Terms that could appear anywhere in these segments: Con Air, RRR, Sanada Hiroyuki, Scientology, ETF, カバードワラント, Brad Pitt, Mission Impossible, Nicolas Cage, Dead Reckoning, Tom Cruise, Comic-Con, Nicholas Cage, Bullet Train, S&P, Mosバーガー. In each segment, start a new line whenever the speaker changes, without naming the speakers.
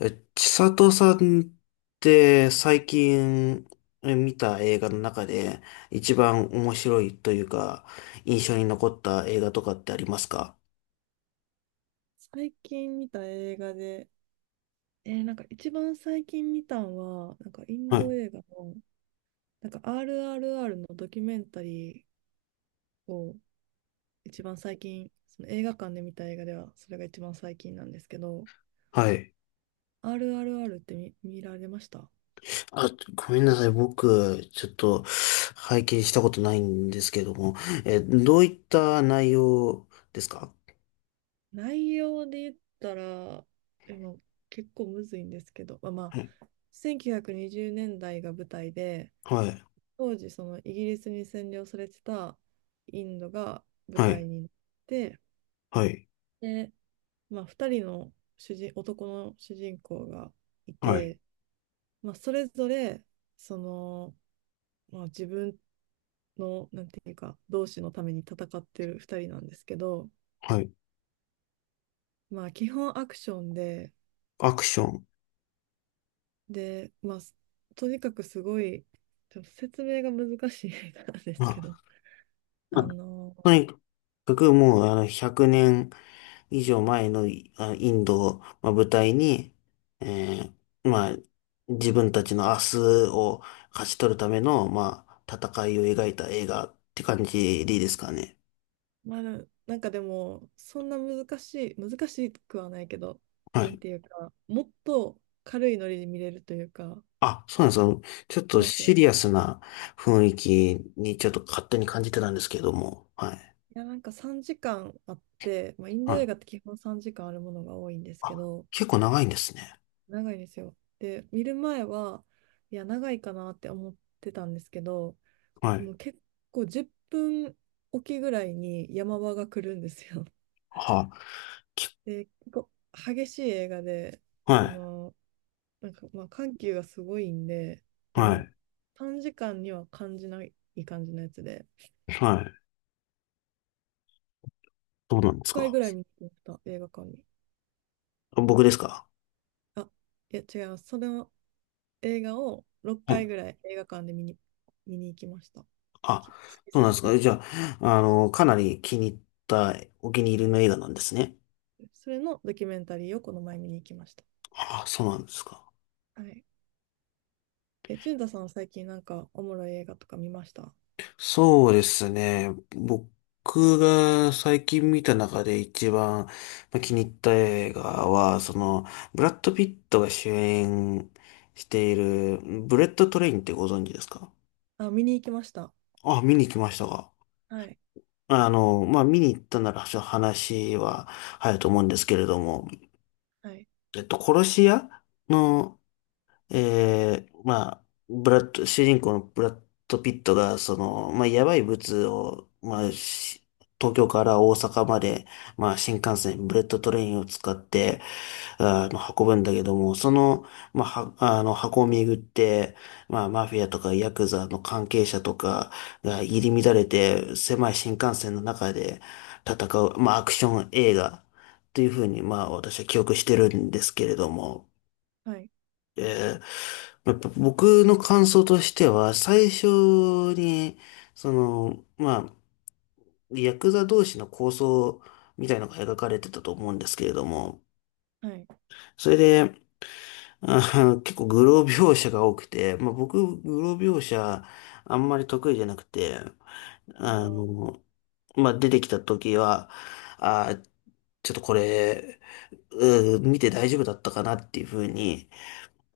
千里さんって最近見た映画の中で一番面白いというか印象に残った映画とかってありますか？
最近見た映画で、なんか一番最近見たんは、なんかイン
は
ド
い。
映画の、なんか RRR のドキュメンタリーを一番最近、その映画館で見た映画では、それが一番最近なんですけど、
はい。
RRR って見られました？
あ、ごめんなさい。僕、ちょっと拝見したことないんですけども、どういった内容ですか？
内容で言ったら、でも結構むずいんですけど、まあ、ま
はい。
あ、1920年代が舞台で、
はい。
当時そのイギリスに占領されてたインドが舞
はい。
台になって。
はい。
で、まあ、2人の男の主人公がい
はい。
て、まあ、それぞれその、まあ、自分のなんていうか同志のために戦ってる2人なんですけど、
はい。
まあ、基本アクションで、
アクション。
で、まあ、とにかくすごいちょっと説明が難しい映画なんで
ま
すけど。
あ、まあ
あの、
とにかくもうあの100年以上前のインドを、まあ、舞台に、えまあ、自分たちの明日を勝ち取るための、まあ、戦いを描いた映画って感じでいいですかね。
まあ、なんかでもそんな難しい、難しくはないけど、
は
なん
い。
ていうかもっと軽いノリで見れるというか。
あ、そうなんですよ。ちょっ
そう
と
なんです
シ
よ。
リアスな雰囲気にちょっと勝手に感じてたんですけども。はい。
いや、なんか3時間あって、まあ、イン
は
ド映
い。
画って基本3時間あるものが多いんですけ
あ、
ど、
結構長いんですね。
長いんですよ。で、見る前は、いや、長いかなって思ってたんですけど、
は
も
い。
う結構10分おきぐらいに山場が来るんですよ。
はあ、き
で、結構激しい映画で、そ
は
の、なんかまあ緩急がすごいんで、
い。は
もう
い。
3時間には感じない感じのやつで、
はい。どうなんです
5回
か？
ぐらい見てました、映画館に。
僕ですか？
あ、いや、違います。それは映画を6
は
回
い。
ぐらい映画館で見に行きました。
あ、
好き
そう
す
なんで
ぎ
す
て。
か。じゃあ、かなり気に入った、お気に入りの映画なんですね。
それのドキュメンタリーをこの前見に行きました。
あ、そうなんですか。
はい。え、淳太さんは最近なんかおもろい映画とか見ました？
そうですね。僕が最近見た中で一番気に入った映画は、ブラッド・ピットが主演している、ブレット・トレインってご存知ですか？
あ、見に行きました。
あ、見に行きましたが。
はい。
見に行ったなら、ちょっと話は早いと思うんですけれども、
はい。
殺し屋のまあ、ブラッド、主人公のブラッド・ピットが、まあ、やばい物を、まあ、東京から大阪まで、まあ、新幹線、ブレットトレインを使って、運ぶんだけども、その、まあ、は、あの、箱を巡って、まあ、マフィアとかヤクザの関係者とかが入り乱れて、狭い新幹線の中で戦う、まあ、アクション映画というふうに、まあ、私は記憶してるんですけれども、
はい。
えやっぱ僕の感想としては、最初に、まあ、ヤクザ同士の抗争みたいのが描かれてたと思うんですけれども、
はい。
それで、結構グロ描写が多くて、まあ僕、グロ描写あんまり得意じゃなくて、
あ
あ
ー。
の、まあ出てきた時は、あー、ちょっとこれ、見て大丈夫だったかなっていうふうに、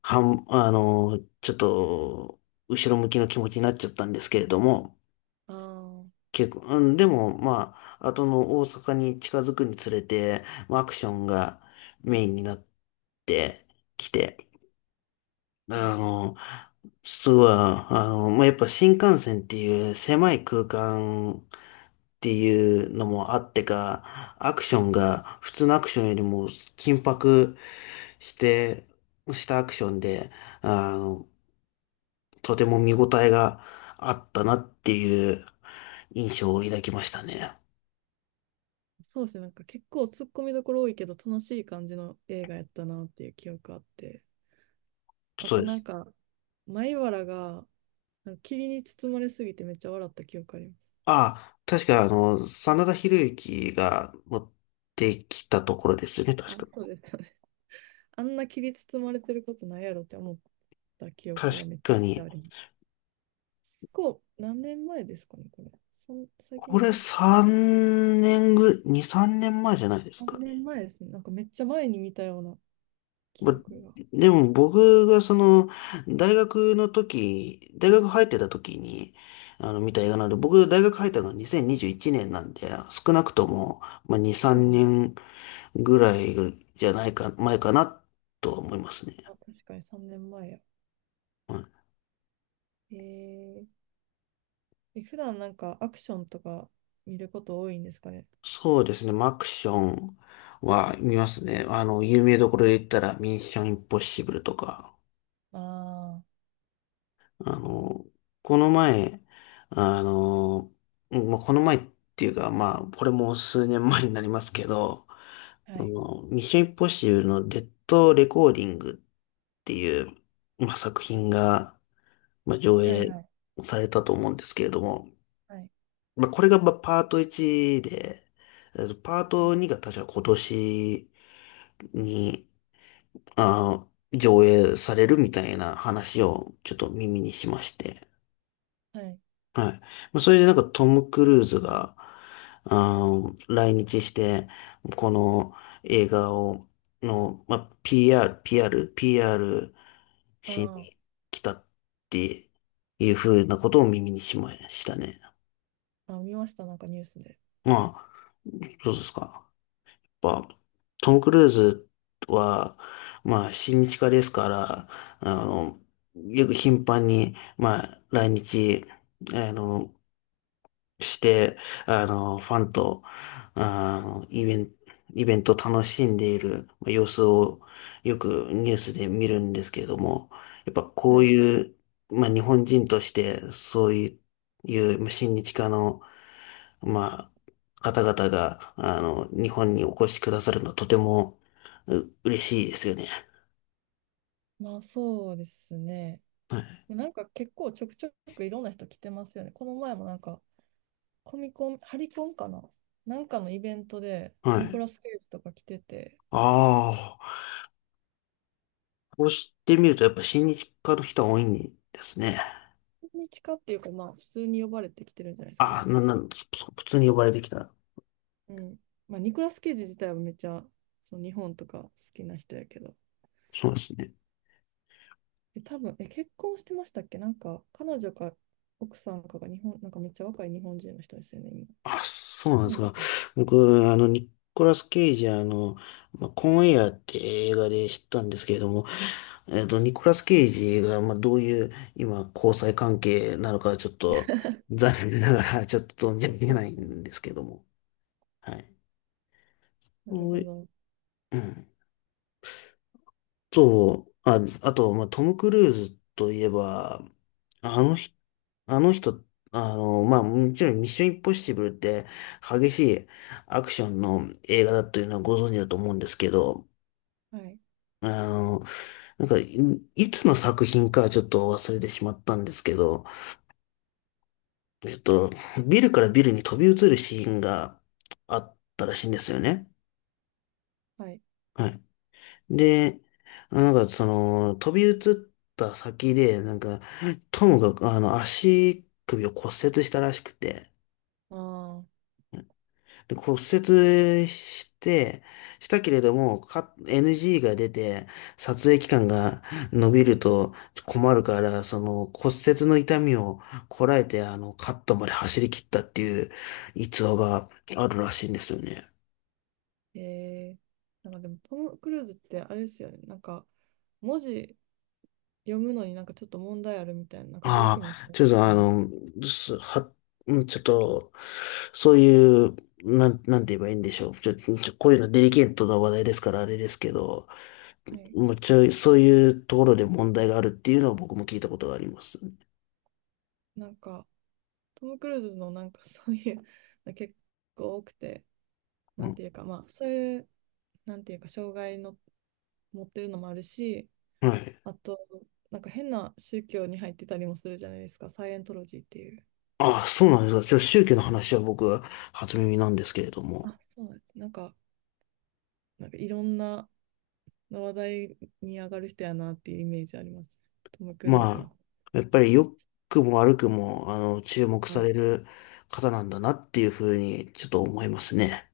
はん、あの、ちょっと、後ろ向きの気持ちになっちゃったんですけれども、
あー。
結構、うん、でも、まあ、後の大阪に近づくにつれて、まあアクションがメインになってきて、
はい。
あの、すごい、まあ、やっぱ新幹線っていう狭い空間っていうのもあってか、アクションが普通のアクションよりも緊迫して、したアクションで、あの、とても見応えがあったなっていう印象を抱きましたね。
そうですね。なんか結構突っ込みどころ多いけど楽しい感じの映画やったなっていう記憶あって。あ
そう
と
で
なん
す。
か、米原がなんか霧に包まれすぎてめっちゃ笑った記憶あります。
ああ、確か真田広之が持ってきたところですよね、確
あ、そう
か。
です。あんな霧包まれてることないやろって思った記憶が
確
めちゃ
か
くちゃ
に。
あります。こう、何年前ですかね、これ。そん最近
こ
でし
れ
たっけ
3年ぐ、2、3年前じゃないですか
?3
ね。
年前ですね。なんかめっちゃ前に見たような記
ま
憶が。
でも僕がその、大学入ってた時に、見た映画なんで、僕大学入ったのが2021年なんで、少なくとも、まあ、2、
そう
3
なんだ。
年ぐらいじゃないか、前かなとは思いますね。
あ、確かに3年前や。
うん
えー、え普段なんかアクションとか見ること多いんですかね？
そうですね。マクションは見ますね。有名どころで言ったら、ミッションインポッシブルとか、
あ
あの、この前、あの、この前っていうか、まあ、これも数年前になりますけど、
あ。はい。
ミッションインポッシブルのデッドレコーディングっていう、まあ、作品が、まあ、上
はい、
映
はい、
されたと思うんですけれども、
はい、
まあ、これがまあパート1で、パー
はい、
ト2が確か今年に、あ上映されるみたいな話をちょっと耳にしまして。
はい。
はい。まあ、それでなんかトム・クルーズが、来日して、この映画を、まあ、PR
あ
しに
ー。
来たっていうふうなことを耳にしましたね。
あ、見ました、なんかニュースで。
まあ、どうですか？やっぱ、トム・クルーズは、まあ、親日家ですから、あの、よく頻繁に、まあ、来日、あの、して、ファンと、あの、イベント、イベントを楽しんでいるまあ様子をよくニュースで見るんですけれども、やっぱ
は
こう
い。
いう、まあ日本人としてそういうまあ親日家のまあ、方々が、日本にお越しくださるのはとても、嬉しいですよね。
まあそうですね。
はい。
なんか結構ちょくちょくいろんな人来てますよね。この前もなんかコミコン、ハリコンかな、なんかのイベントで
は
ニコ
い。
ラス・ケイジとか来てて、
ああ、こうしてみると、やっぱ親日家の人は多いんですね。
何日かっていうかまあ普通に呼ばれてきてるんじゃないですか
あ
ね。
あ、な、なん、そそ普通に呼ばれてきた。
うん。まあニコラス・ケイジ自体はめっちゃその日本とか好きな人やけど、
そうですね。
多分、結婚してましたっけ、なんか彼女か奥さんかが日本、なんかめっちゃ若い日本人の人ですよね、今。
あ、そうなん
彼
です
女
か。
かな。
僕、ニコラス・ケイジ、まあ、コンエアって映画で知ったんですけれども、ニコラス・ケイジが、まあ、どういう、今、交際関係なのか、ちょっと、残念ながら、ちょっと存じ
あ、
上げ
そう
な
で
い
すよね。
んですけども。はい。
なる
お
ほ
い
ど。
うん。あと、まあ、トム・クルーズといえば、あのあの人、まあ、もちろんミッションインポッシブルって激しいアクションの映画だというのはご存知だと思うんですけど、
はい。
あの、なんか、いつの作品かちょっと忘れてしまったんですけど、えっと、ビルからビルに飛び移るシーンがあったらしいんですよね。
はい。
はい。で、なんかその、飛び移った先で、なんか、トムが、足首を骨折したらしくて、
ああ。
で、骨折して、したけれども、NG が出て、撮影期間が伸びると困るから、その骨折の痛みをこらえて、カットまで走り切ったっていう逸話があるらしいんですよね。
えー、なんかでもトム・クルーズってあれですよね。なんか文字読むのになんかちょっと問題あるみたいな、なんか病気
あ
も。
あ、ちょっとすは、うんちょっと、そういう、なんて言えばいいんでしょう。ちょ、ちょ、こういうのデリケートな話題ですから、あれですけど、
はい。
もちろそういうところで問題があるっていうのは僕も聞いたことがあります。
なんかトム・クルーズのなんかそういうの結構多くて、
う
なん
ん。
ていうかまあそういう、なんていうか障害の持ってるのもあるし、
はい。
あとなんか変な宗教に入ってたりもするじゃないですか、サイエントロジーっていう。
ああ、そうなんですか。宗教の話は僕は初耳なんですけれども。
あ、そうなんです。なんか、なんかいろんな話題に上がる人やなっていうイメージあります、トム・クルーズ
ま
は。
あ、やっぱり良くも悪くも、注目
あ
さ
る
れる方なんだなっていうふうに、ちょっと思いますね。